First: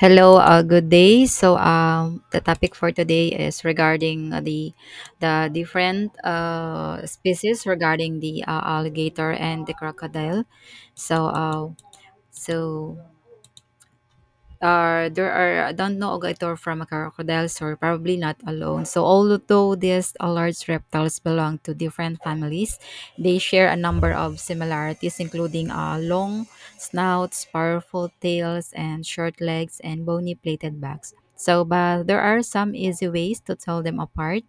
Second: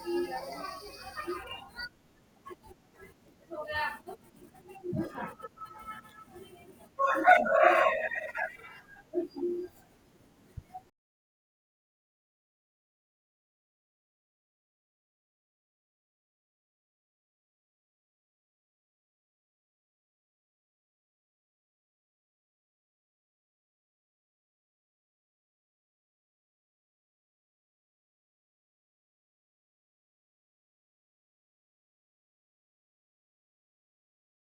Hello, good day. So, the topic for today is regarding the different species regarding the alligator and the crocodile. So, so there are I don't know alligator from a crocodile, so probably not alone. So although these large reptiles belong to different families, they share a number of similarities, including long snouts, powerful tails, and short legs and bony plated backs. So, but there are some easy ways to tell them apart.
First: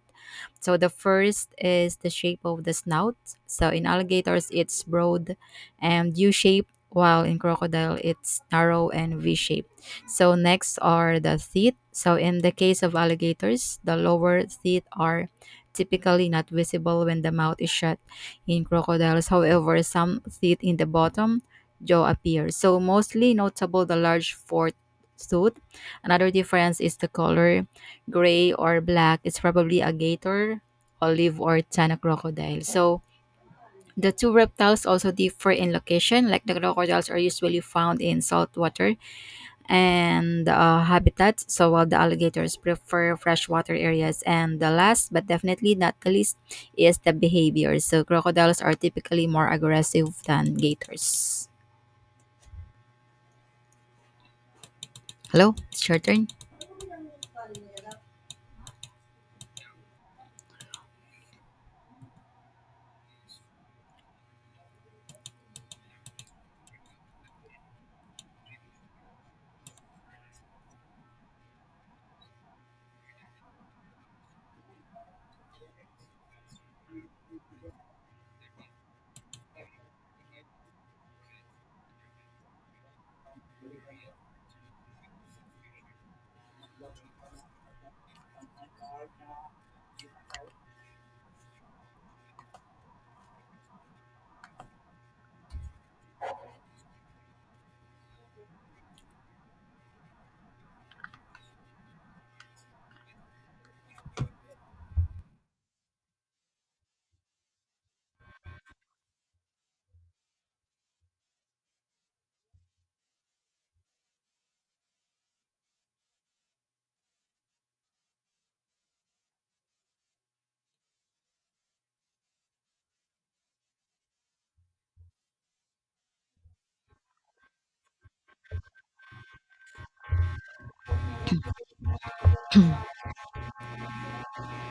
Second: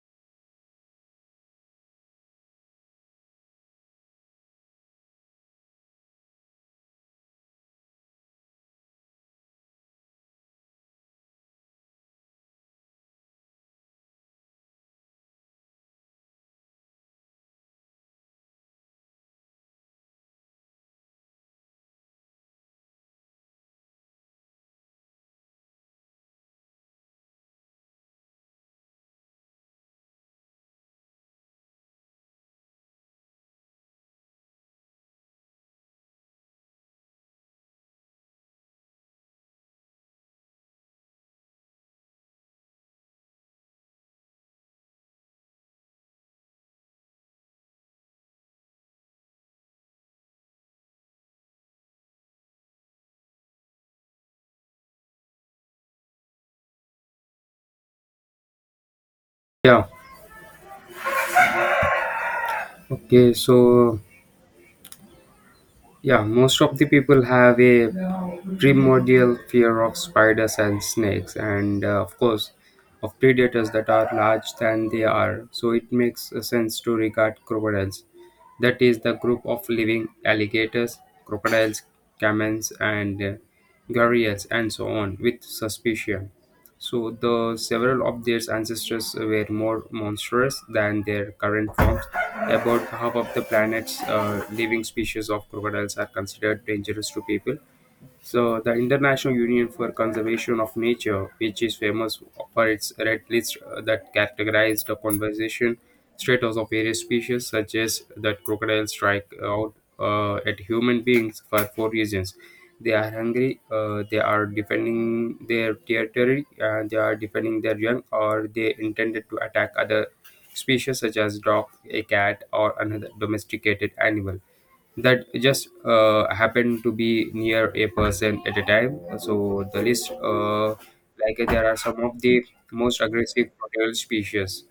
So the first is the shape of the snout. So in alligators, it's broad and U-shaped, while in crocodile, it's narrow and V-shaped. So next are the teeth. So in the case of alligators, the lower teeth are typically not visible when the mouth is shut. In crocodiles, however, some teeth in the bottom jaw appear. So mostly notable the large fourth tooth. Another difference is the color, gray or black. It's probably a gator, olive or tana crocodile. So the two reptiles also differ in location. Like the crocodiles are usually found in saltwater and habitats. So while the alligators prefer freshwater areas, and the last but definitely not the least is the behavior. So crocodiles are typically more aggressive than gators. Hello, it's your turn. Yeah. Okay. So yeah, most of the people have a primordial fear of spiders and snakes, and of course, of predators that are large than they are. So it makes sense to regard crocodiles. That is the group of living alligators, crocodiles, camels, and gharials, and so on, with suspicion. So the several of their ancestors were more monstrous than their current forms. About half of the planet's living species of crocodiles are considered dangerous to people, so the International Union for Conservation of Nature, which is famous for its red list that categorized the conservation status of various species, suggests that crocodiles strike out at human beings for four reasons. They are hungry, they are defending their territory, and they are defending their young, or they intended to attack other species such as dog, a cat, or another domesticated animal that just happened to be near a person at a time. So the list, like there are some of the most aggressive crocodile species.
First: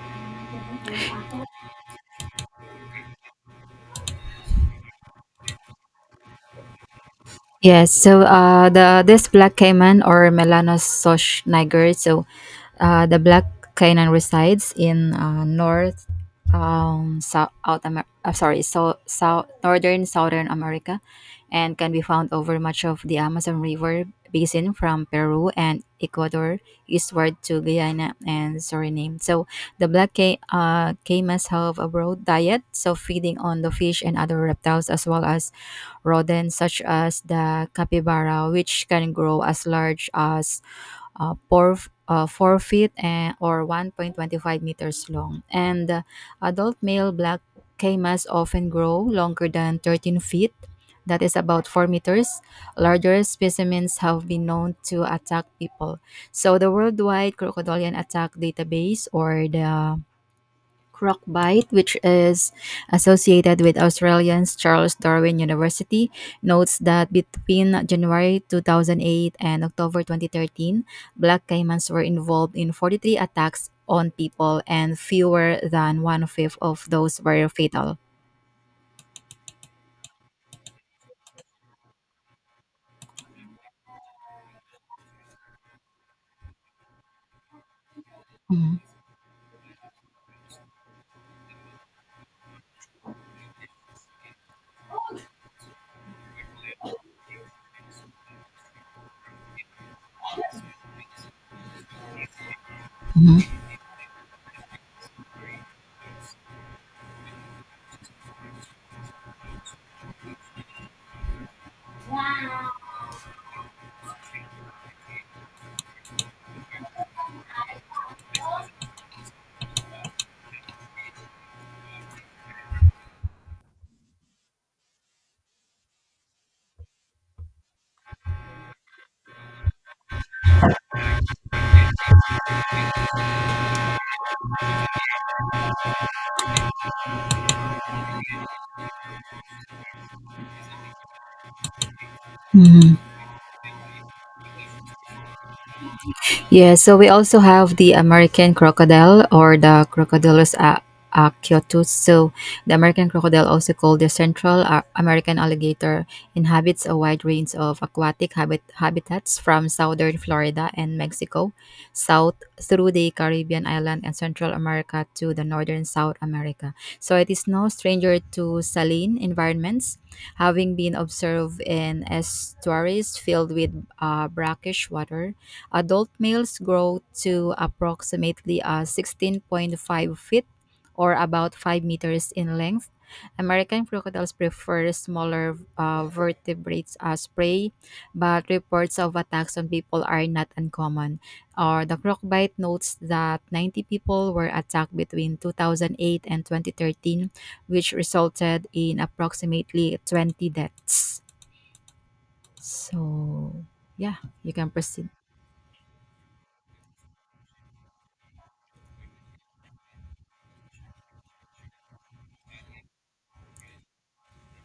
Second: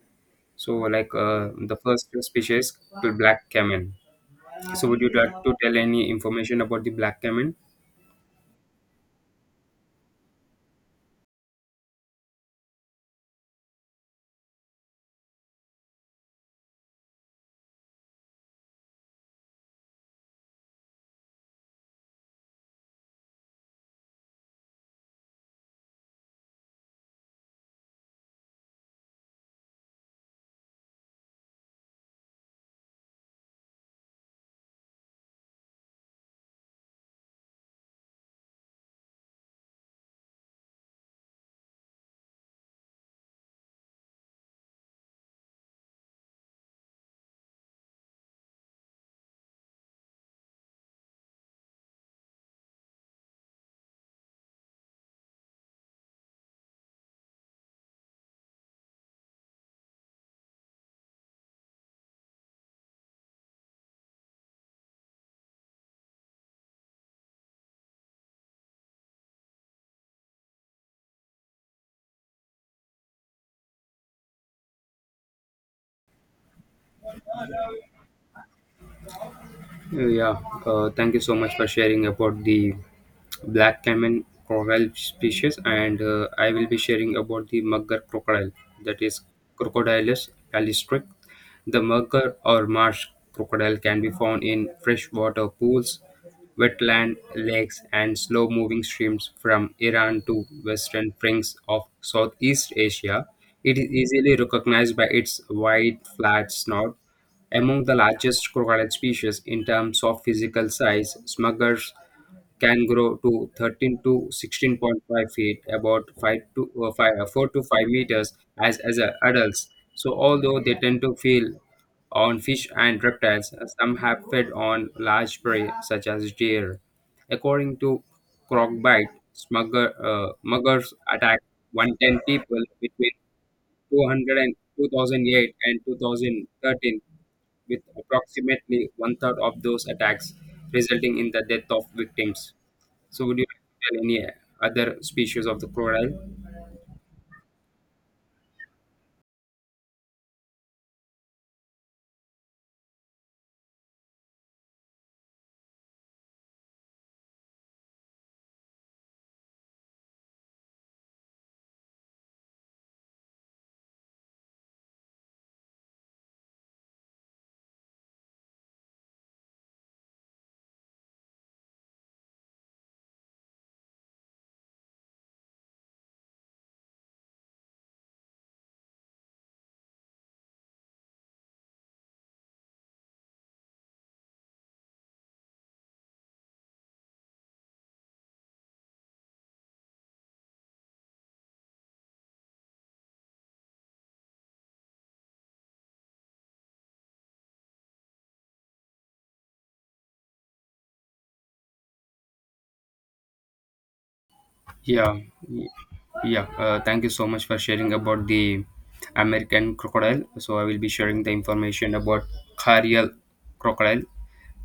So like the first species, the black caiman. So would you like to tell any information about the black caiman? Yes, so the this black caiman or Melanosoch niger, so the black caiman resides in north, south, out Amer- sorry, so south, northern, southern America, and can be found over much of the Amazon River basin from Peru and Ecuador eastward to Guyana and Suriname. So the caimas have a broad diet, so feeding on the fish and other reptiles as well as rodents such as the capybara, which can grow as large as uh, four, 4 feet and, or 1.25 meters long. And adult male black camas often grow longer than 13 feet, that is about 4 meters. Larger specimens have been known to attack people. So the Worldwide Crocodilian Attack Database, or the Cronkite, which is associated with Australian's Charles Darwin University, notes that between January 2008 and October 2013, black caimans were involved in 43 attacks on people, and fewer than one fifth of those were fatal. Yeah, thank you so much for sharing about the black caiman crocodile species, and I will be sharing about the mugger crocodile, Mhm. that is Crocodilus palestrix. The mugger or marsh crocodile can be found in freshwater pools, wetland lakes, and slow-moving streams from Iran to western fringes of Southeast Asia. Mhm. It is easily recognized by its wide, flat snout among the largest crocodile species in terms of physical size. Smugglers can grow to 13 to 16.5 feet, about 5 to 5, 4 to 5 meters as adults. So, although they tend to feed on fish and reptiles, some have fed on large prey such as deer. According to Crocbite, muggers attacked 110 people between Two hundred and two thousand eight and 2013, with approximately one third of those attacks resulting in the death of victims. Mhm. So, would you like to tell any other species of the crocodile? Yeah, so we also have the American crocodile or the Crocodilus acyotus. So the American crocodile, also called the Central American alligator, inhabits a wide range of aquatic habitats from southern Florida and Mexico, south through the Caribbean island and Central America to the northern South America. So it is no stranger to saline environments, having been observed in estuaries filled with brackish water. Adult males grow to approximately 16.5 feet or about 5 meters in length. American crocodiles prefer smaller vertebrates as prey, but reports of attacks on people are not uncommon. Or the Crocbite notes that 90 people were attacked between 2008 and 2013, which resulted in approximately 20 deaths. So, yeah, you can proceed. Yeah, y- yeah. Thank you so much for sharing about the American crocodile. So I will be sharing the information about Carial crocodile,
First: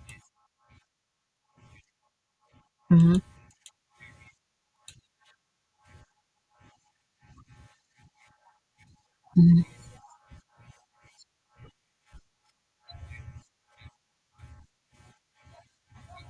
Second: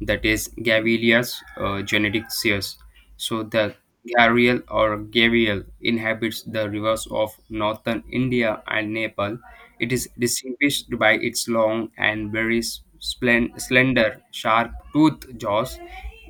that is Gavilia's genetic series. Mhm. So the Gharial or Gavial inhabits the rivers of northern India and Nepal. Mhm. It is distinguished by its long and very slender, sharp-toothed jaws,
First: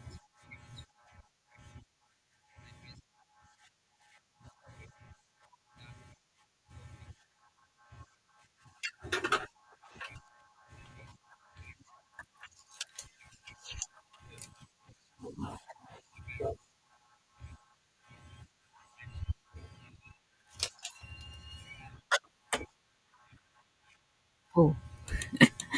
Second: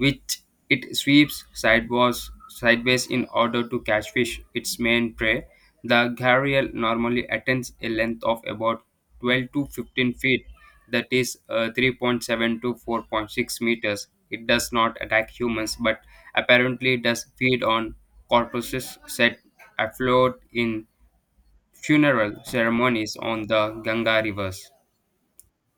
which it sweeps sideways in order to catch fish, its main prey. The gharial normally attains a length of about 12 to 15 feet, that is 3.7 to 4.6 meters. It does not attack humans but apparently does feed on corpses set afloat in funeral ceremonies on the Ganga rivers. Oh,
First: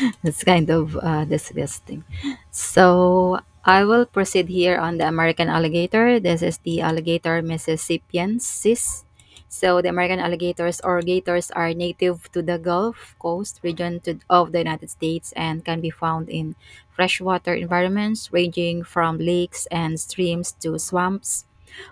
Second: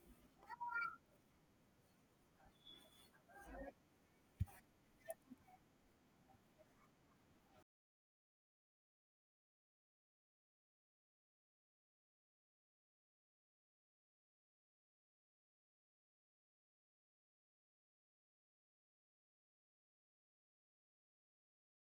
that's kind of disgusting. So I will proceed here on the American alligator. This is the alligator Mississippiensis. So the American alligators or gators are native to the Gulf Coast region to, of the United States and can be found in freshwater environments ranging from lakes and streams to swamps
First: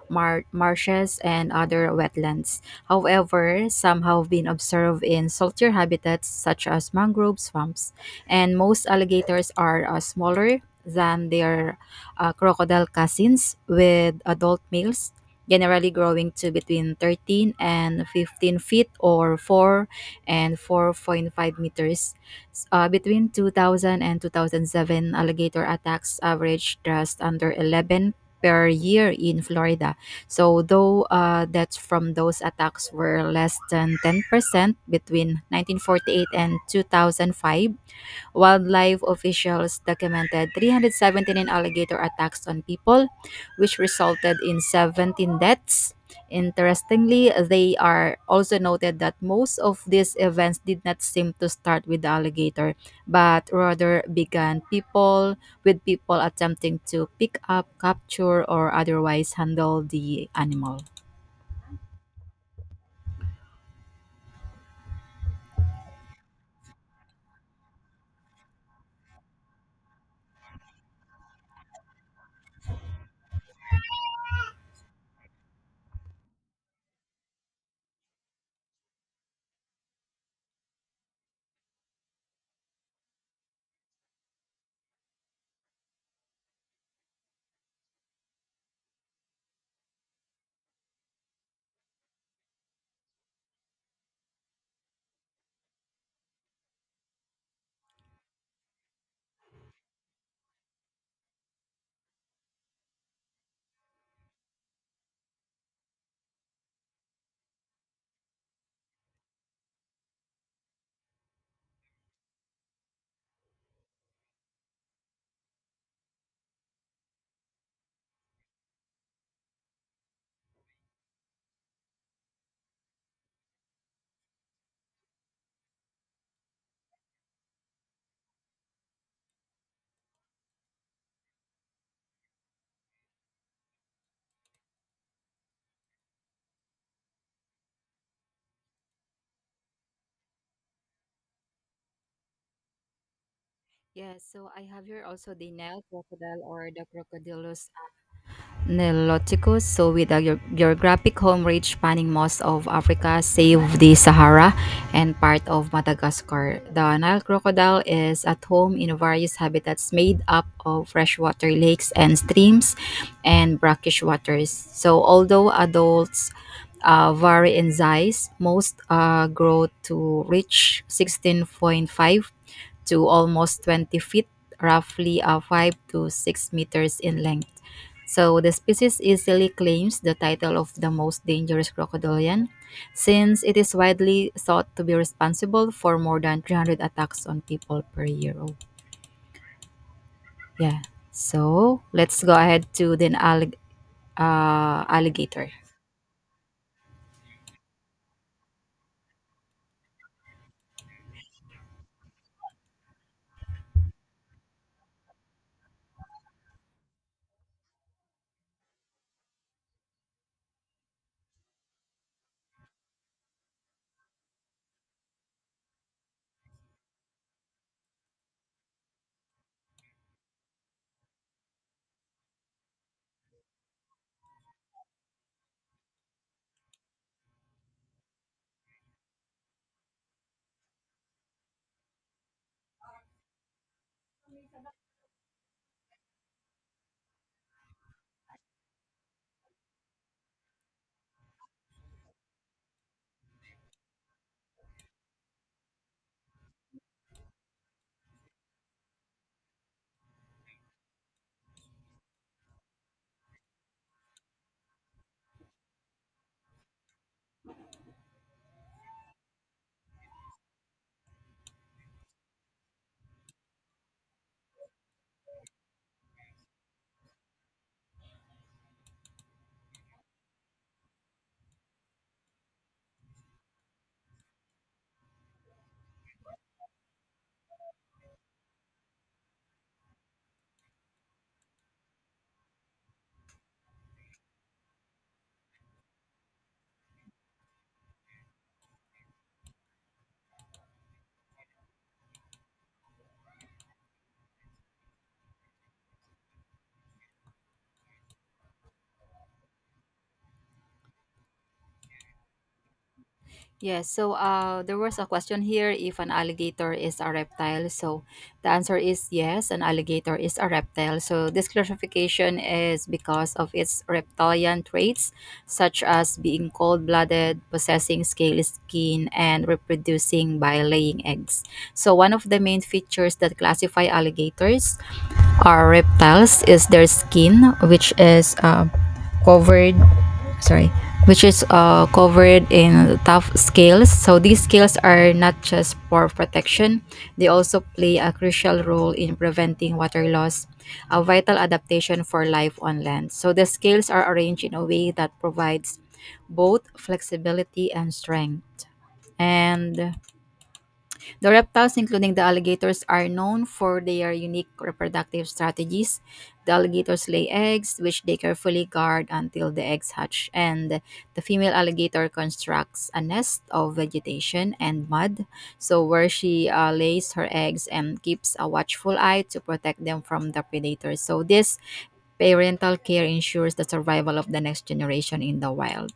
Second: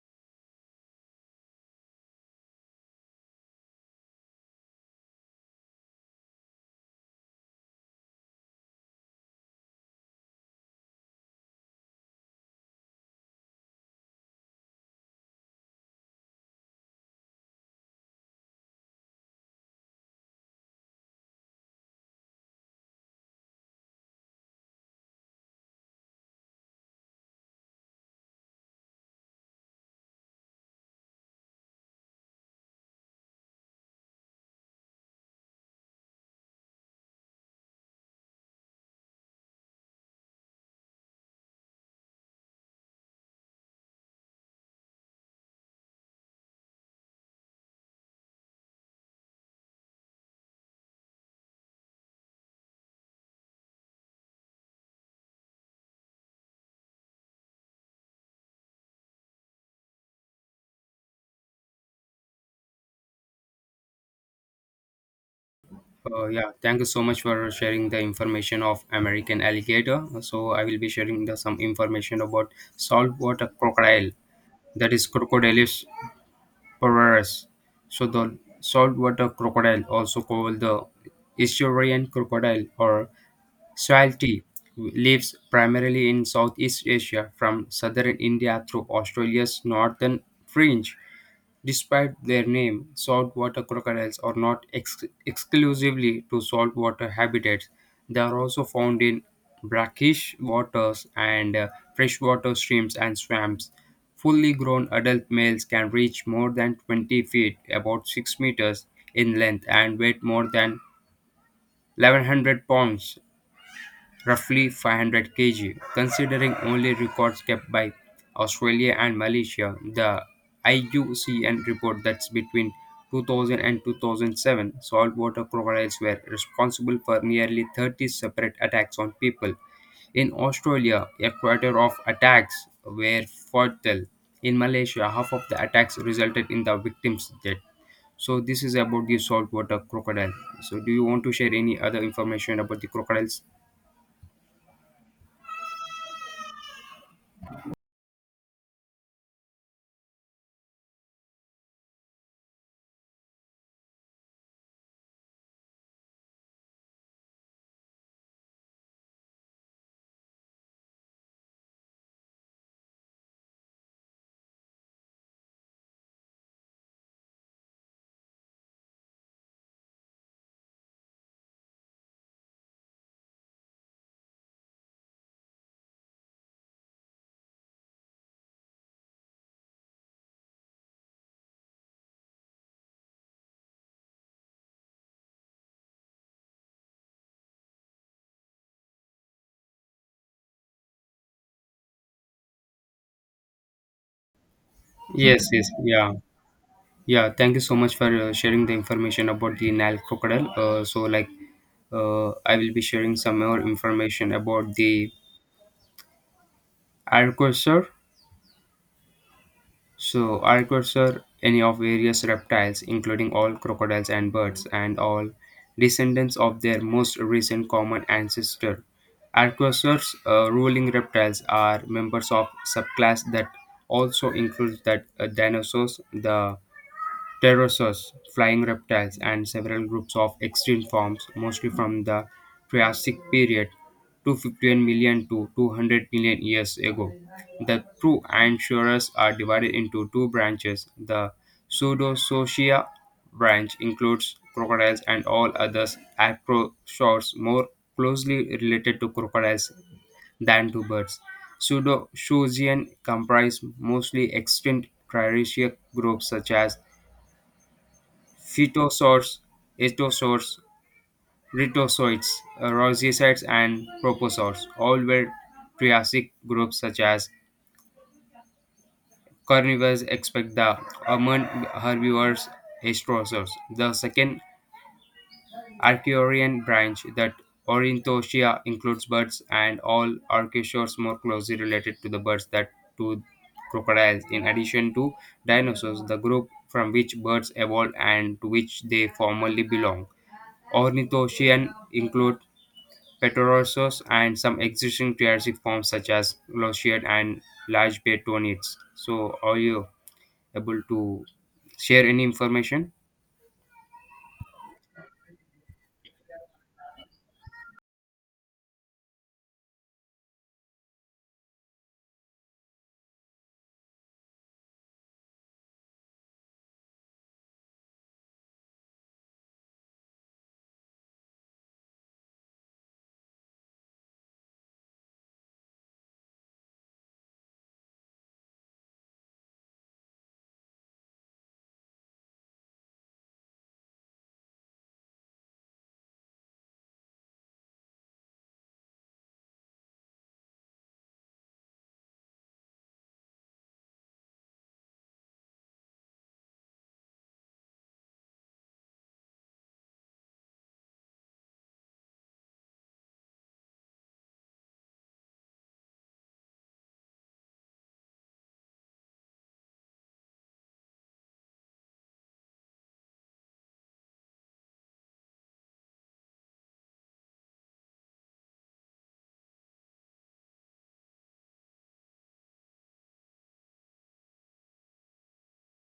marshes, and other wetlands. However, some have been observed in saltier habitats such as mangrove swamps, and most alligators are smaller than their crocodile cousins, with adult males generally growing to between 13 and 15 feet or 4 and 4.5 meters. Between 2000 and 2007, alligator attacks averaged just under 11 per year in Florida, so, though deaths from those attacks were less than 10% between 1948 and 2005, wildlife officials documented 379 alligator attacks on people, which resulted in 17 deaths. Interestingly, they are also noted that most of these events did not seem to start with the alligator, but rather began people with people attempting to pick up, capture, or otherwise handle the animal. Yeah, thank you so much for sharing the information of American alligator. So I will be sharing the, some information about saltwater crocodile, that is Crocodilus purus. So the saltwater crocodile, also called the estuarian crocodile or salty, lives primarily in Southeast Asia from southern India through Australia's northern fringe. Despite their name, saltwater crocodiles are not exclusively to saltwater habitats. They are also found in brackish waters and freshwater streams and swamps. Fully grown adult males can reach more than 20 feet, about 6 meters in length, and weigh more than 1,100 pounds, roughly 500 kg. Considering only records kept by Australia and Malaysia, the IUCN report that between 2000 and 2007, saltwater crocodiles were responsible for nearly 30 separate attacks on people. In Australia, a quarter of attacks were fatal. In Malaysia, half of the attacks resulted in the victim's death. So this is about the saltwater crocodile. So do you want to share any other information about the crocodiles? Yes, so I have here also the Nile crocodile or the crocodilus Niloticus. So, with a geographic home range spanning most of Africa, save the Sahara and part of Madagascar, the Nile crocodile is at home in various habitats made up of freshwater lakes and streams and brackish waters. So, although adults vary in size, most grow to reach 16.5 to almost 20 feet, roughly 5 to 6 meters in length. So the species easily claims the title of the most dangerous crocodilian, since it is widely thought to be responsible for more than 300 attacks on people per year. Oh, yeah. So let's go ahead to the Yes, alligator. yes, yeah, yeah. Thank you so much for sharing the information about the Nile crocodile. So, like, I will be sharing some more information about the archosaur. So, archosaur, any of various reptiles, including all crocodiles and birds, and all descendants of their most recent common ancestor. Archosaurs, ruling reptiles, are members of subclass that also includes that dinosaurs, the pterosaurs, flying reptiles, and several groups of extinct forms, mostly from the Triassic period 251 million to 200 million years ago. The true Anchuras are divided into two branches. The Pseudosauria branch includes crocodiles and all other acrosaurs more closely related to crocodiles than to birds. Pseudosaurian comprise mostly extinct Cretaceous groups such as phytosaurs, ichthyosaurs, rhetosaurs, rosicides, and proposaurs. All were Triassic groups such as carnivores, except the common herbivores, ichthyosaurs. The second Archeorian branch that Ornithoschia includes birds and all archosaurs more closely related to the birds that to crocodiles. In addition to dinosaurs, the group from which birds evolved and to which they formerly belong. Ornithocean include pterosaurs and some existing Triassic forms such as Glossiad and large betonids. So, are you able to share any information? Yes, so there was a question here if an alligator is a reptile. So the answer is yes, an alligator is a reptile. So this classification is because of its reptilian traits, such as being cold blooded, possessing scaly skin, and reproducing by laying eggs. So, one of the main features that classify alligators are reptiles is their skin, covered sorry which is covered in tough scales. So these scales are not just for protection, they also play a crucial role in preventing water loss, a vital adaptation for life on land. So the scales are arranged in a way that provides both flexibility and strength. And the reptiles, including the alligators, are known for their unique reproductive strategies. The alligators lay eggs, which they carefully guard until the eggs hatch, and the female alligator constructs a nest of vegetation and mud, so where she lays her eggs and keeps a watchful eye to protect them from the predators. So this parental care ensures the survival of the next generation in the wild.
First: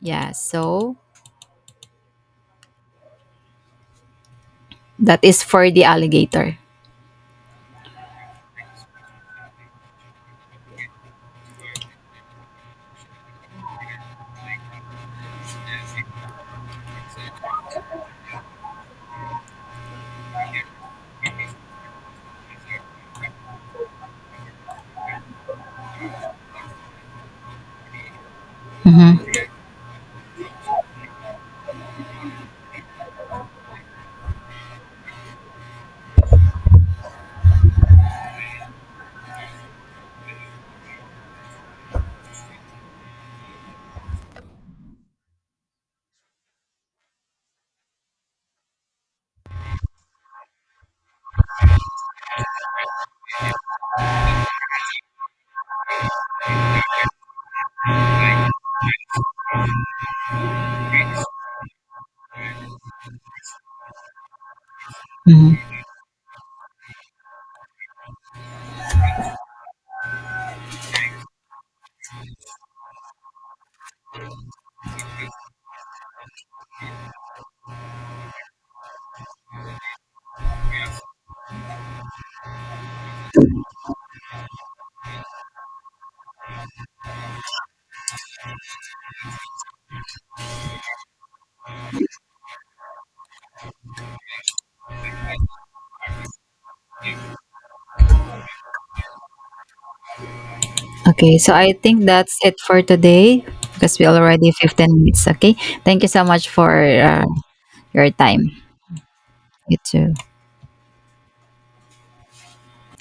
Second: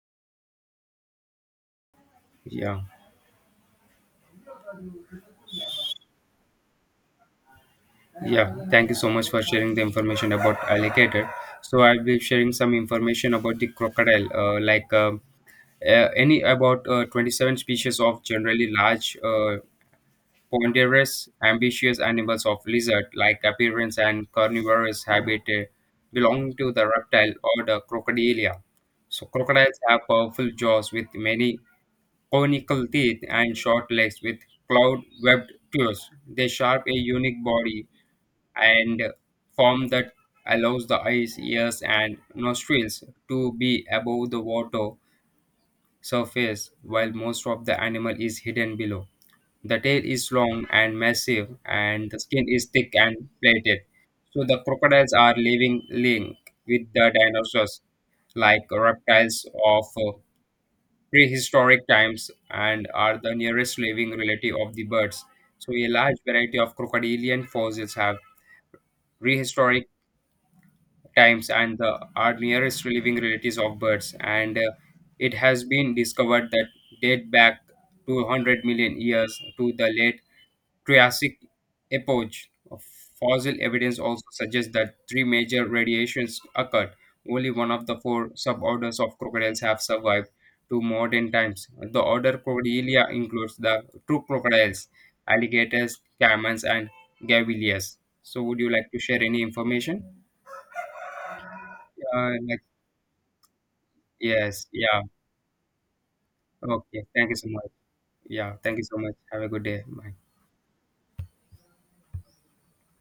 Yeah, so Yeah. that is for the alligator. Yeah, thank you so much for sharing the information about alligator. So I'll be sharing some information about the crocodile, like any about 27 species of generally large, ponderous, ambitious animals of lizard like appearance and carnivorous habitat belong to the reptile or the crocodilia. So Mhm, crocodiles have powerful jaws with many conical teeth and short legs with cloud-webbed toes. They sharp a unique body and form that allows the eyes, ears, and nostrils to be above the water surface while most of the animal is hidden below. The tail is long and massive, and the skin is thick and plated. So the crocodiles are living link with the dinosaurs, like reptiles of prehistoric times, and are the nearest living relative of the birds. mhm. So a large variety of crocodilian fossils have prehistoric times and the, are nearest living relatives of birds. And it has been discovered that date back 200 million years to the late Triassic epoch. Fossil evidence also suggests that three major radiations occurred. Only one of the four suborders of crocodiles have survived to modern times. The order Crocodilia includes the true crocodiles, alligators, caimans, and gavillias. So, would you like to share any information? Okay, so I think Uh, that's it like for today because we already Yes. 15 Yeah. minutes. Okay, thank you so much for Okay. Thank you so much. your time. Yeah. Thank you so much. Have a good You day. Bye. too.